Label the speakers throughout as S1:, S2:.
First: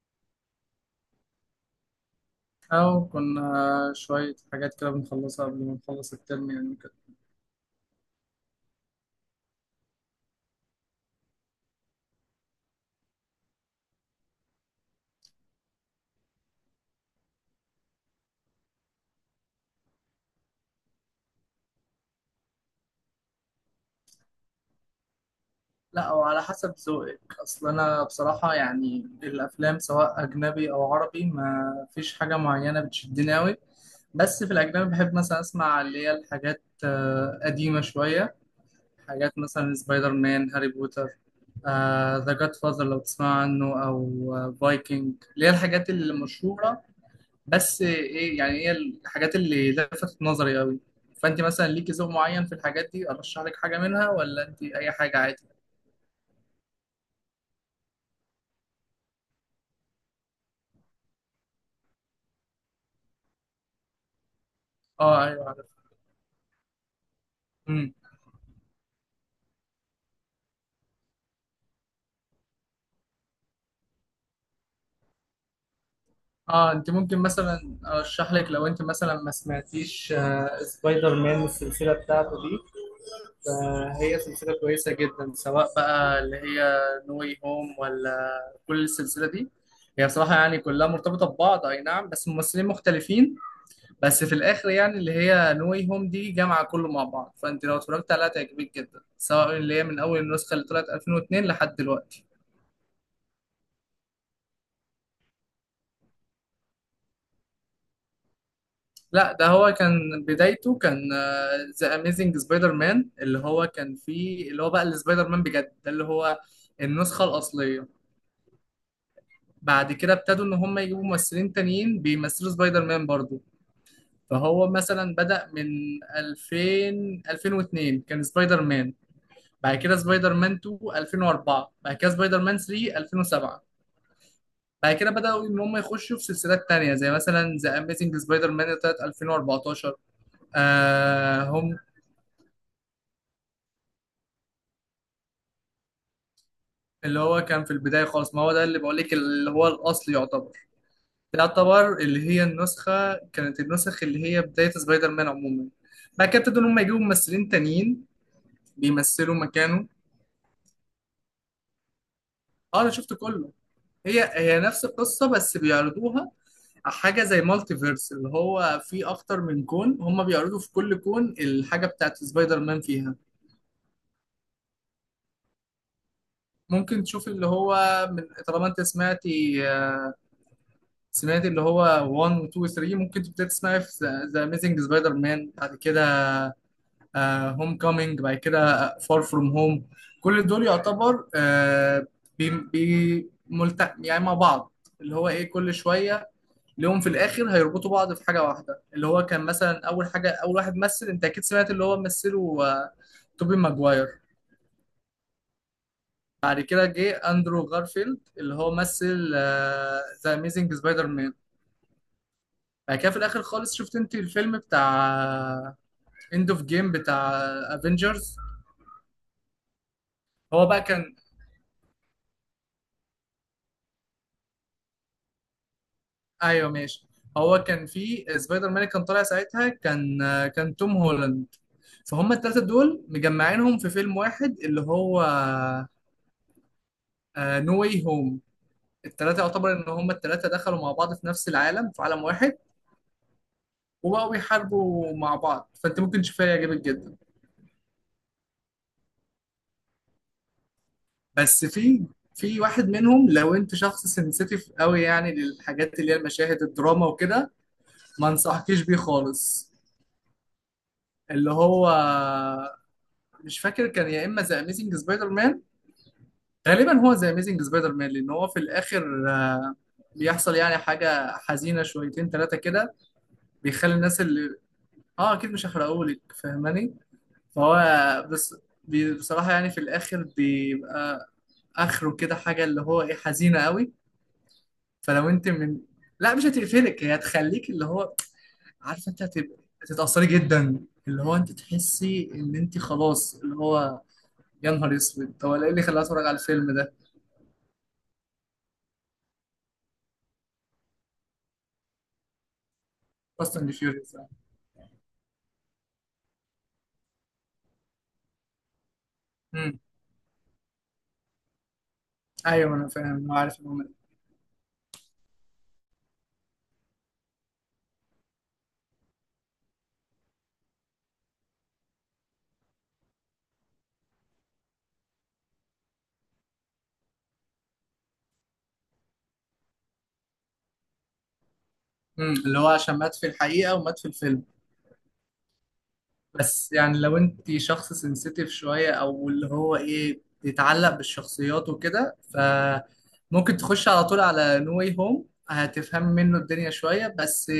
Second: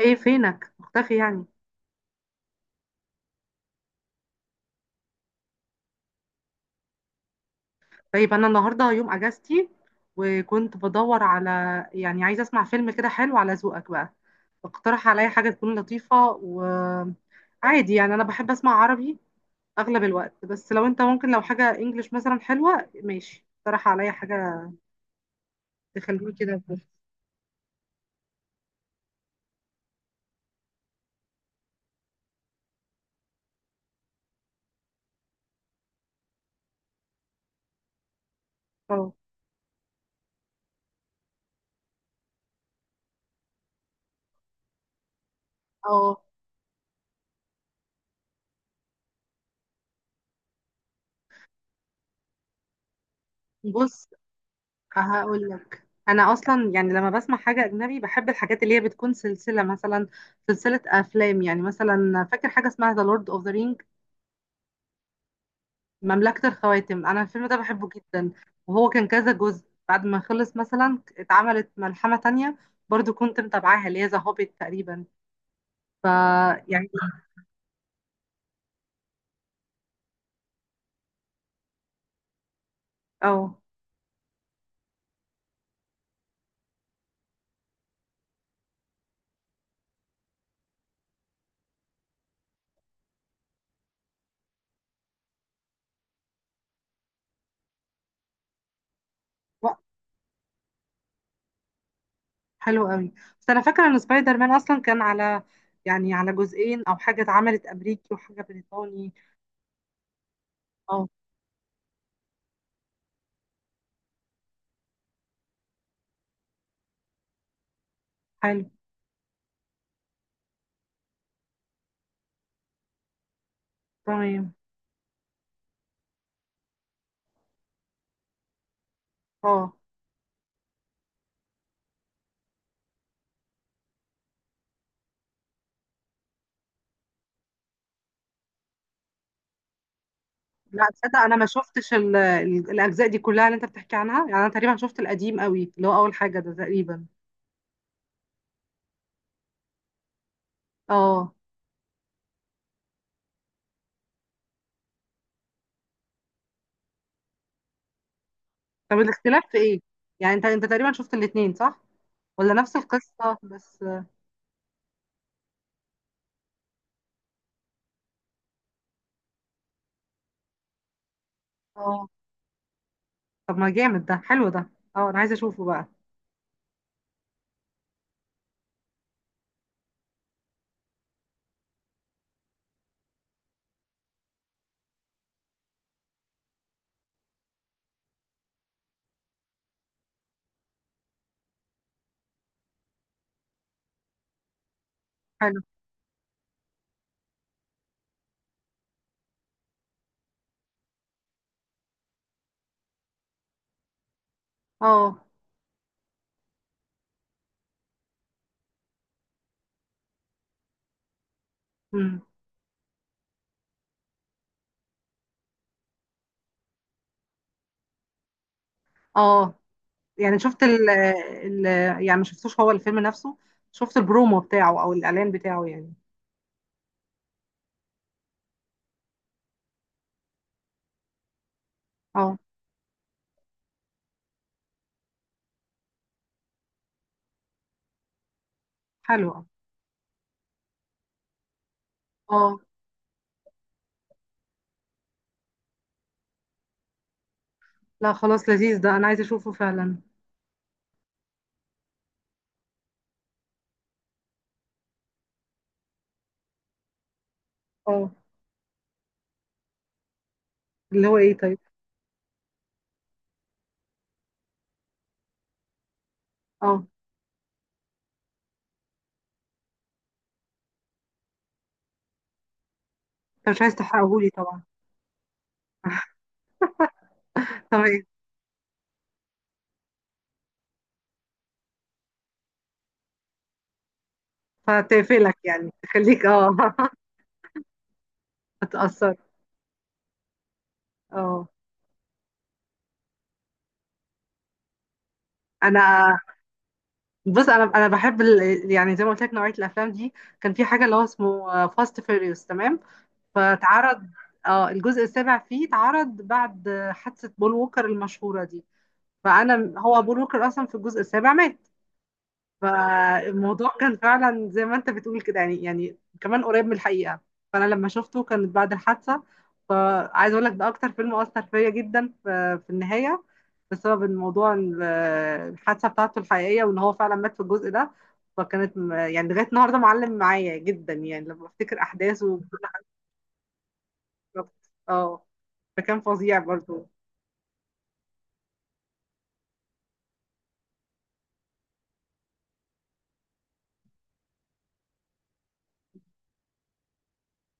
S1: ايه فينك مختفي يعني؟
S2: أو كنا شوية حاجات كده بنخلصها قبل ما نخلص الترم يعني كده.
S1: طيب انا النهارده يوم اجازتي وكنت بدور على، يعني عايزه اسمع فيلم كده حلو على ذوقك بقى. اقترح عليا حاجه تكون لطيفه. وعادي يعني انا بحب اسمع عربي اغلب الوقت، بس لو انت ممكن لو حاجه انجليش مثلا حلوه ماشي اقترح عليا حاجه
S2: لا،
S1: تخليني
S2: وعلى
S1: كده.
S2: حسب
S1: بص،
S2: ذوقك. أصل أنا بصراحة يعني الأفلام سواء أجنبي أو عربي ما فيش حاجة معينة بتشدني أوي. بس في الأجنبي بحب مثلا أسمع اللي هي الحاجات قديمة شوية.
S1: اه.
S2: حاجات مثلا سبايدر مان، هاري بوتر، ذا جاد فاذر لو تسمع عنه، أو فايكنج، اللي هي الحاجات
S1: آه،
S2: المشهورة. بس ايه، يعني هي الحاجات اللي لفتت نظري قوي. فانت مثلا ليكي ذوق معين في الحاجات دي ارشح لك حاجه
S1: بص
S2: منها، ولا انت اي حاجه عادي؟
S1: هقول لك انا اصلا يعني لما بسمع حاجه اجنبي بحب الحاجات اللي هي بتكون سلسله، مثلا سلسله افلام. يعني مثلا فاكر حاجه اسمها ذا لورد اوف ذا رينج،
S2: اه، ايوه عارف.
S1: مملكة الخواتم. أنا الفيلم ده بحبه
S2: امم.
S1: جدا. وهو كان كذا جزء، بعد ما خلص مثلا اتعملت ملحمة تانية برضو كنت متابعاها اللي هي ذا هوبيت تقريبا. ف
S2: اه، انت
S1: يعني
S2: ممكن مثلا ارشح لك، لو انت مثلا ما سمعتيش سبايدر مان السلسله بتاعته دي.
S1: اه.
S2: فهي سلسله كويسه جدا، سواء بقى اللي هي نو واي هوم، ولا كل السلسله دي. هي بصراحه يعني كلها مرتبطه ببعض، اي نعم، بس ممثلين مختلفين. بس في الاخر يعني اللي هي نوي هوم دي جامعه كله مع بعض، فانت لو اتفرجت عليها تعجبك جدا، سواء
S1: و-
S2: اللي هي من اول النسخه اللي طلعت 2002 لحد دلوقتي.
S1: حلو قوي. بس أنا فاكرة إن سبايدر مان أصلا كان على يعني على جزئين أو حاجة، اتعملت أمريكي وحاجة بريطاني.
S2: لا، ده هو كان بدايته، كان
S1: اه،
S2: ذا اميزنج سبايدر مان، اللي هو كان فيه اللي هو بقى السبايدر مان بجد، ده اللي هو النسخه الاصليه.
S1: حلو.
S2: بعد كده ابتدوا ان هم يجيبوا ممثلين تانيين بيمثلوا سبايدر مان برضو.
S1: تمام.
S2: فهو مثلا بدأ من 2000 2002 كان سبايدر مان،
S1: اه،
S2: بعد كده سبايدر مان 2 2004، بعد كده سبايدر مان 3 2007. بعد كده بدأوا إن هم يخشوا في سلسلات تانية، زي مثلا ذا أميزنج سبايدر مان اللي طلعت 2014.
S1: لا تصدق أنا
S2: آه
S1: ما
S2: هم
S1: شفتش الأجزاء دي كلها اللي أنت بتحكي عنها. يعني أنا تقريبا شفت القديم قوي اللي هو أول حاجة ده تقريبا.
S2: اللي هو كان في البداية خالص، ما هو ده اللي بقول لك، اللي هو الأصل يعتبر.
S1: اه.
S2: ده يعتبر اللي هي النسخ اللي هي بداية سبايدر مان عموما. بعد كده ابتدوا إن هم يجيبوا ممثلين تانيين
S1: طب
S2: بيمثلوا
S1: الاختلاف في ايه؟
S2: مكانه.
S1: يعني انت تقريبا شفت الاتنين، صح؟ ولا نفس
S2: اه، انا شفت
S1: القصة
S2: كله.
S1: بس؟
S2: هي نفس القصة بس بيعرضوها حاجة زي مالتي فيرس، اللي هو في أكتر من كون، هما بيعرضوا في كل كون الحاجة
S1: اه.
S2: بتاعت سبايدر مان فيها.
S1: طب ما جامد ده، حلو ده. اه انا عايزة اشوفه بقى.
S2: ممكن تشوف اللي هو، من طالما أنت سمعت اللي هو 1 و 2 و 3، ممكن تبدأ تسمعي في ذا أميزنج سبايدر مان، بعد كده هوم كومينج، بعد كده فار فروم هوم. كل دول يعتبر يعني مع بعض، اللي هو إيه
S1: حلو.
S2: كل شوية ليهم في الاخر هيربطوا بعض في حاجه واحده. اللي هو كان مثلا اول حاجه، اول واحد مثل، انت اكيد سمعت اللي هو مثله، توبي ماجواير.
S1: اه.
S2: بعد كده جه اندرو غارفيلد، اللي هو مثل ذا اميزنج سبايدر مان.
S1: امم
S2: بعد كده في الاخر خالص، شفت انت الفيلم بتاع اند اوف جيم بتاع افنجرز.
S1: اه، يعني شفت
S2: هو بقى
S1: ال
S2: كان...
S1: ال يعني ما شفتوش هو الفيلم نفسه، شفت البرومو بتاعه او الاعلان بتاعه يعني.
S2: ايوه ماشي. هو كان في سبايدر مان، كان طالع ساعتها، كان توم هولاند. فهم
S1: اه،
S2: الثلاثه دول مجمعينهم في فيلم واحد، اللي هو نو واي هوم.
S1: حلو.
S2: التلاتة
S1: اه.
S2: يعتبر إن هما التلاتة دخلوا مع بعض في نفس العالم، في عالم واحد.
S1: آه.
S2: وبقوا بيحاربوا مع بعض، فأنت ممكن تشوفها يعجبك جدا.
S1: لا خلاص، لذيذ ده انا عايزة اشوفه فعلا.
S2: بس في واحد منهم، لو أنت شخص سنسيتيف قوي يعني للحاجات اللي هي المشاهد الدراما وكده،
S1: اه،
S2: ما أنصحكيش بيه خالص.
S1: اللي هو ايه
S2: اللي
S1: طيب؟
S2: هو مش فاكر، كان يا إما ذا أميزنج سبايدر مان،
S1: اه،
S2: غالبا هو ذا أميزنج سبايدر مان. لأن هو في الآخر بيحصل يعني حاجة حزينة شويتين تلاتة كده.
S1: انت مش عايز
S2: بيخلي الناس
S1: تحرقهولي
S2: اللي...
S1: طبعا.
S2: اه، اكيد مش هحرقهولك، فاهماني. فهو
S1: تمام.
S2: بس بصراحة يعني في الآخر بيبقى آخره كده حاجة، اللي هو إيه، حزينة قوي. فلو
S1: فتقفلك
S2: أنت
S1: يعني،
S2: من...
S1: تخليك
S2: لا مش
S1: اه.
S2: هتقفلك، هي هتخليك اللي هو، عارفة
S1: هتأثر.
S2: أنت هتبقى، هتتأثري جدا. اللي هو
S1: اه.
S2: أنت تحسي إن أنت خلاص اللي هو، يا نهار أسود طب أنا إيه اللي خلاني
S1: انا،
S2: أتفرج على الفيلم ده.
S1: بص انا بحب ال... يعني زي ما قلت لك نوعيه الافلام دي. كان في حاجه اللي هو اسمه فاست فيريوس، تمام؟
S2: فاست أند
S1: فتعرض،
S2: فيوريوس.
S1: اه، الجزء السابع فيه اتعرض بعد حادثه بول ووكر المشهوره دي. فانا، هو بول ووكر اصلا في الجزء السابع مات.
S2: أيوه أنا فاهم، أنا عارف
S1: فالموضوع
S2: المهم.
S1: كان فعلا زي ما انت بتقول كده، يعني كمان قريب من الحقيقة. فانا لما شفته كانت بعد الحادثة. فعايز اقول لك ده اكتر فيلم اثر فيا جدا في النهاية، بسبب الموضوع الحادثة بتاعته الحقيقية، وان هو فعلا مات في الجزء ده. فكانت يعني لغاية النهاردة معلم معايا جدا يعني لما افتكر احداثه وكل
S2: اللي هو
S1: حاجة.
S2: عشان مات في الحقيقة ومات في الفيلم.
S1: اه. فكان فظيع
S2: بس
S1: برضو.
S2: يعني لو انت شخص سنسيتيف شوية، او اللي هو ايه بيتعلق بالشخصيات وكده، فممكن تخش على طول على نو واي هوم، هتفهم منه الدنيا شوية بس.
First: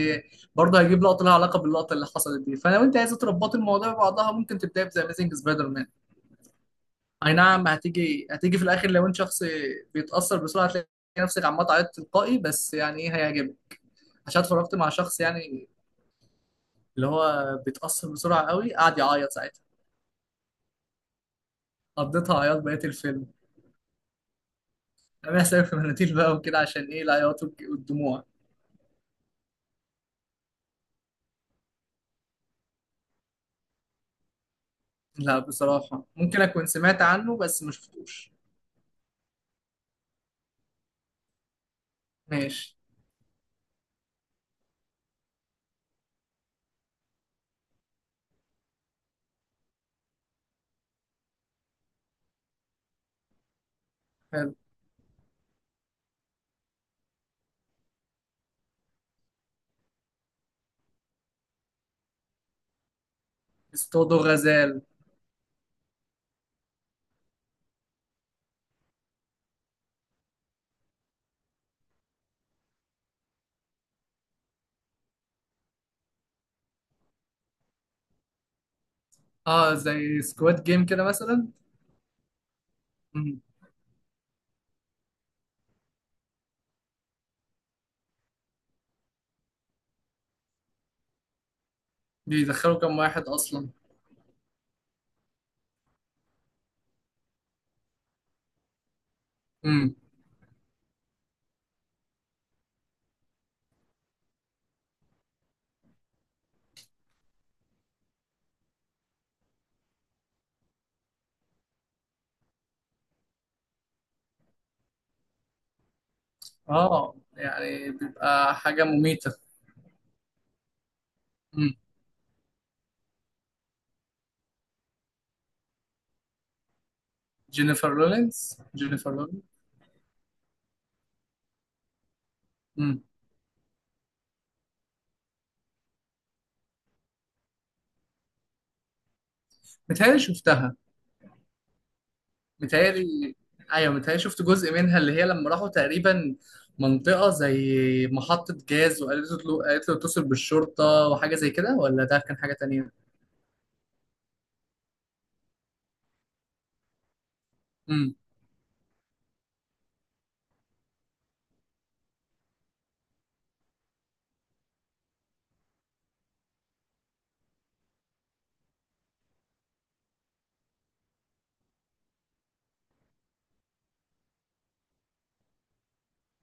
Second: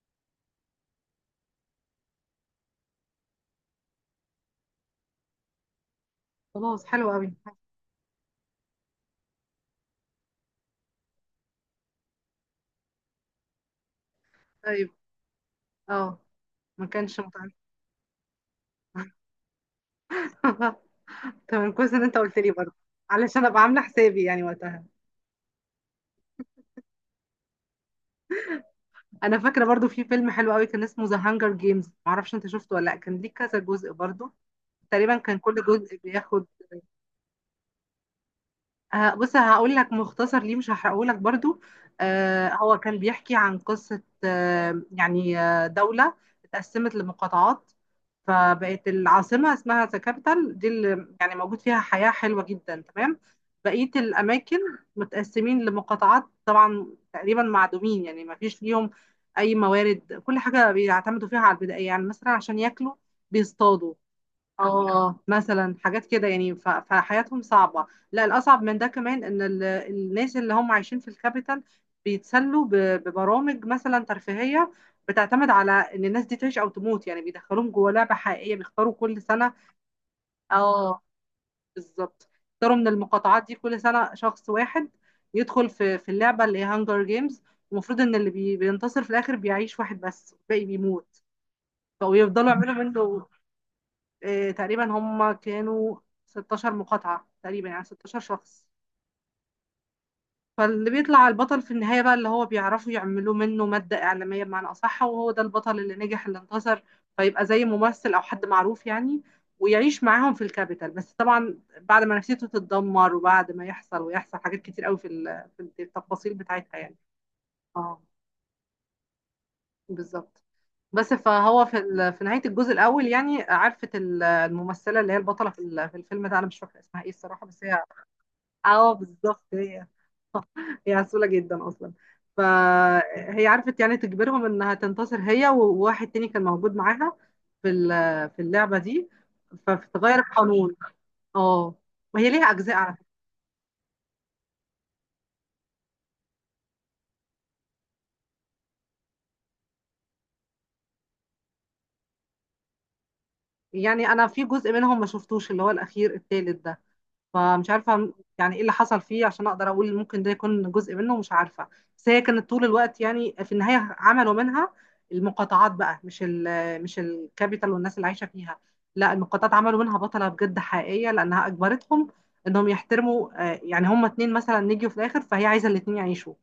S2: برضه هيجيب لقطة لها علاقة باللقطة اللي حصلت دي، فلو انت عايزة تربطي الموضوع ببعضها ممكن تبدأي بذا اميزنج سبايدر مان.
S1: خلاص حلو قوي.
S2: اي نعم، هتيجي في الاخر، لو انت شخص بيتأثر بسرعة هتلاقي نفسك عمال تعيط تلقائي، بس يعني ايه، هيعجبك. عشان اتفرجت مع
S1: طيب،
S2: شخص يعني
S1: اه، ما
S2: اللي
S1: كانش
S2: هو
S1: متعب.
S2: بيتأثر بسرعة قوي، قعد يعيط ساعتها.
S1: تمام، كويس ان انت قلت
S2: قضيتها
S1: لي
S2: عياط
S1: برضه
S2: بقية الفيلم.
S1: علشان ابقى عامله حسابي يعني وقتها.
S2: انا بحسب في مناديل بقى وكده، عشان ايه، العياط والدموع.
S1: انا فاكره برضه في فيلم حلو قوي كان اسمه ذا هانجر جيمز، معرفش انت شفته ولا لا. كان ليه كذا جزء برضه، تقريبا كان
S2: لا
S1: كل جزء
S2: بصراحة ممكن
S1: بياخد.
S2: اكون سمعت عنه بس ما شفتوش.
S1: بص هقول لك مختصر ليه، مش هحرقه لك برضو. آه
S2: ماشي.
S1: هو كان بيحكي عن قصة، آه يعني آه دولة اتقسمت لمقاطعات. فبقت العاصمة اسمها ذا كابيتال دي اللي يعني موجود فيها حياة حلوة جدا، تمام. بقية
S2: حلو.
S1: الأماكن متقسمين لمقاطعات طبعا، تقريبا معدومين يعني ما فيش ليهم أي موارد. كل حاجة بيعتمدوا فيها على البدائية، يعني مثلا عشان ياكلوا بيصطادوا.
S2: اصطادوا غزال.
S1: اه مثلا حاجات كده يعني. فحياتهم صعبة. لا الأصعب من ده كمان إن الناس اللي هم عايشين في الكابيتال بيتسلوا ببرامج مثلا ترفيهية، بتعتمد على إن الناس دي تعيش أو تموت. يعني بيدخلوهم جوه لعبة حقيقية، بيختاروا كل سنة.
S2: اه، زي سكواد جيم
S1: اه
S2: كده مثلا.
S1: بالظبط، بيختاروا من
S2: مم.
S1: المقاطعات دي كل سنة شخص واحد يدخل في اللعبة اللي هي هانجر جيمز. المفروض إن اللي بينتصر في الآخر بيعيش، واحد بس والباقي بيموت. فبيفضلوا يعملوا
S2: بيدخلوا كام واحد
S1: منه،
S2: اصلا؟
S1: تقريبا هم كانوا 16 مقاطعة، تقريبا يعني 16 شخص.
S2: مم.
S1: فاللي بيطلع البطل في النهاية بقى اللي هو بيعرفوا يعملوا منه مادة إعلامية بمعنى أصح، وهو ده البطل اللي نجح اللي انتصر. فيبقى زي ممثل أو حد معروف يعني، ويعيش معاهم في الكابيتال، بس طبعا بعد ما نفسيته تتدمر وبعد ما يحصل ويحصل حاجات كتير قوي في في التفاصيل بتاعتها يعني.
S2: اه، يعني
S1: اه
S2: بيبقى حاجة مميتة.
S1: بالظبط. بس فهو
S2: مم.
S1: في في نهاية الجزء الأول، يعني عرفت الممثلة اللي هي البطلة في في الفيلم ده، أنا مش فاكرة اسمها إيه الصراحة بس هي.
S2: جينيفر لورنس،
S1: اه
S2: جينيفر
S1: بالظبط
S2: لورنس.
S1: هي. هي عسولة جدا اصلا.
S2: مم.
S1: فهي عرفت يعني تجبرهم انها تنتصر هي وواحد تاني كان موجود معاها في في اللعبة دي. فتغير
S2: متهيألي
S1: القانون.
S2: شفتها.
S1: اه. وهي ليها اجزاء على فكرة.
S2: متهيألي، أيوة متهيألي شفت جزء منها، اللي هي لما راحوا تقريبا منطقة زي محطة جاز، وقالت له، قالت له اتصل بالشرطة وحاجة زي كده، ولا ده كان حاجة تانية؟
S1: يعني انا في جزء منهم ما شفتوش اللي هو الاخير التالت ده، فمش عارفة
S2: امم.
S1: يعني ايه اللي حصل فيه عشان اقدر اقول ممكن ده يكون جزء منه، مش عارفة. بس هي كانت طول الوقت يعني، في النهاية عملوا منها المقاطعات بقى، مش الكابيتال والناس اللي عايشة فيها، لا المقاطعات عملوا منها بطلة بجد حقيقية، لانها اجبرتهم انهم يحترموا، يعني هما اتنين مثلا نجوا في الاخر فهي عايزة الاتنين يعيشوا.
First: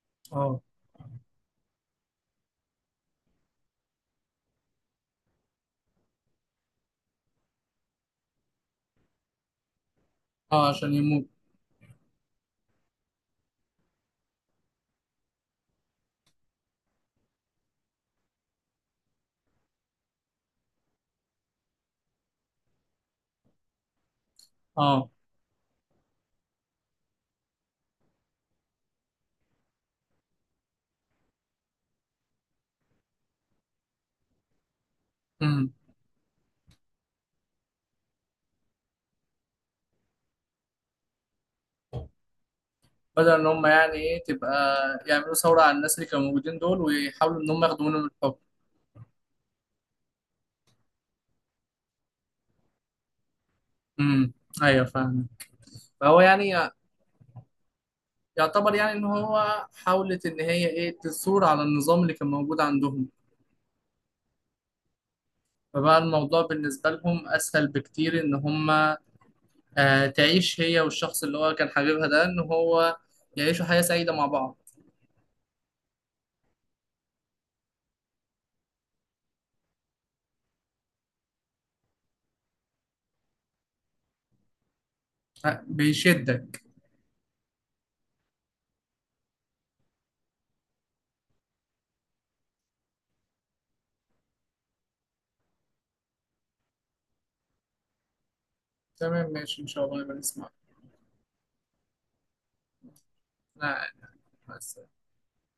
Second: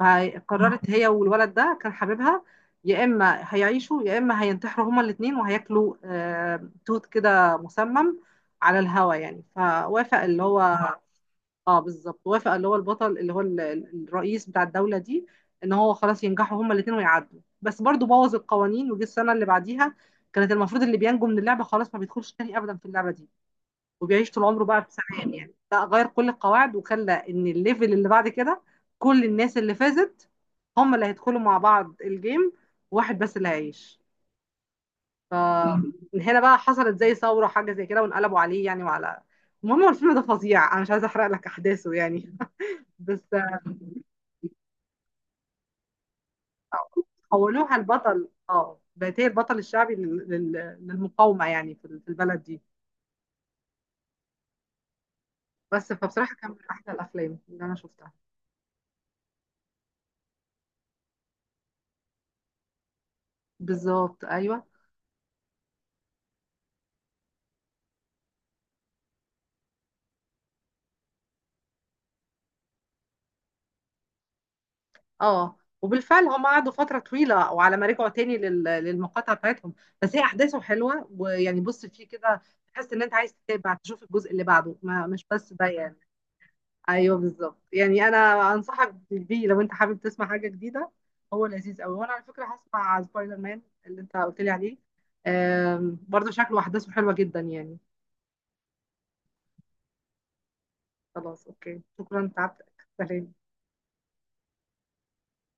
S2: اه.
S1: قررت هي والولد ده كان حبيبها، يا اما هيعيشوا يا اما هينتحروا هما الاثنين، وهياكلوا توت كده مسمم على الهوا يعني. فوافق اللي
S2: اه،
S1: هو،
S2: عشان يموت.
S1: اه بالظبط، وافق اللي هو البطل اللي هو الرئيس بتاع الدولة دي، ان هو خلاص ينجحوا هما الاثنين ويعدوا. بس برضو بوظ القوانين، وجه السنة اللي بعديها كانت المفروض اللي بينجو من اللعبة خلاص ما بيدخلش تاني ابدا في اللعبة دي وبيعيش طول عمره بقى في
S2: اه.
S1: سلام يعني، لا غير كل القواعد وخلى ان الليفل اللي بعد كده كل الناس اللي فازت هم اللي هيدخلوا مع بعض الجيم، واحد بس اللي هيعيش.
S2: امم.
S1: فمن هنا بقى حصلت زي ثورة حاجة زي كده، وانقلبوا عليه يعني وعلى، المهم هو الفيلم ده فظيع انا مش عايزة احرق لك احداثه يعني.
S2: بدل
S1: بس
S2: إن هم يعني إيه تبقى، يعملوا ثورة على الناس اللي كانوا موجودين دول، ويحاولوا إن هم
S1: حولوها
S2: ياخدوا منهم
S1: البطل،
S2: الحكم.
S1: اه بقت هي البطل الشعبي للمقاومة يعني في البلد دي.
S2: امم. أيوة فاهم.
S1: بس
S2: فهو
S1: فبصراحة كان
S2: يعني
S1: من احلى الافلام اللي انا شفتها.
S2: يعتبر يعني إن هو حاولت إن هي إيه تثور على النظام اللي كان موجود عندهم.
S1: بالظبط ايوه.
S2: فبقى الموضوع بالنسبة لهم أسهل بكتير إن هما تعيش هي والشخص اللي هو كان حبيبها ده إن هو يعيشوا حياة سعيدة مع بعض.
S1: اه وبالفعل هم قعدوا فترة طويلة، وعلى ما رجعوا تاني للمقاطعة بتاعتهم. بس هي أحداثه حلوة، ويعني بص فيه كده، تحس إن أنت عايز تتابع تشوف الجزء اللي بعده، ما مش بس ده يعني.
S2: بيشدك.
S1: أيوه بالظبط يعني، أنا أنصحك بيه لو أنت حابب تسمع حاجة جديدة. هو لذيذ أوي. وأنا على فكرة هسمع سبايدر مان اللي أنت قلت لي عليه، برضه شكله أحداثه حلوة جدا يعني.
S2: تمام ماشي إن شاء الله نبقى نسمع.
S1: خلاص أوكي، شكرا تعبتك. سلام.
S2: أنا قاعد. مع السلامة.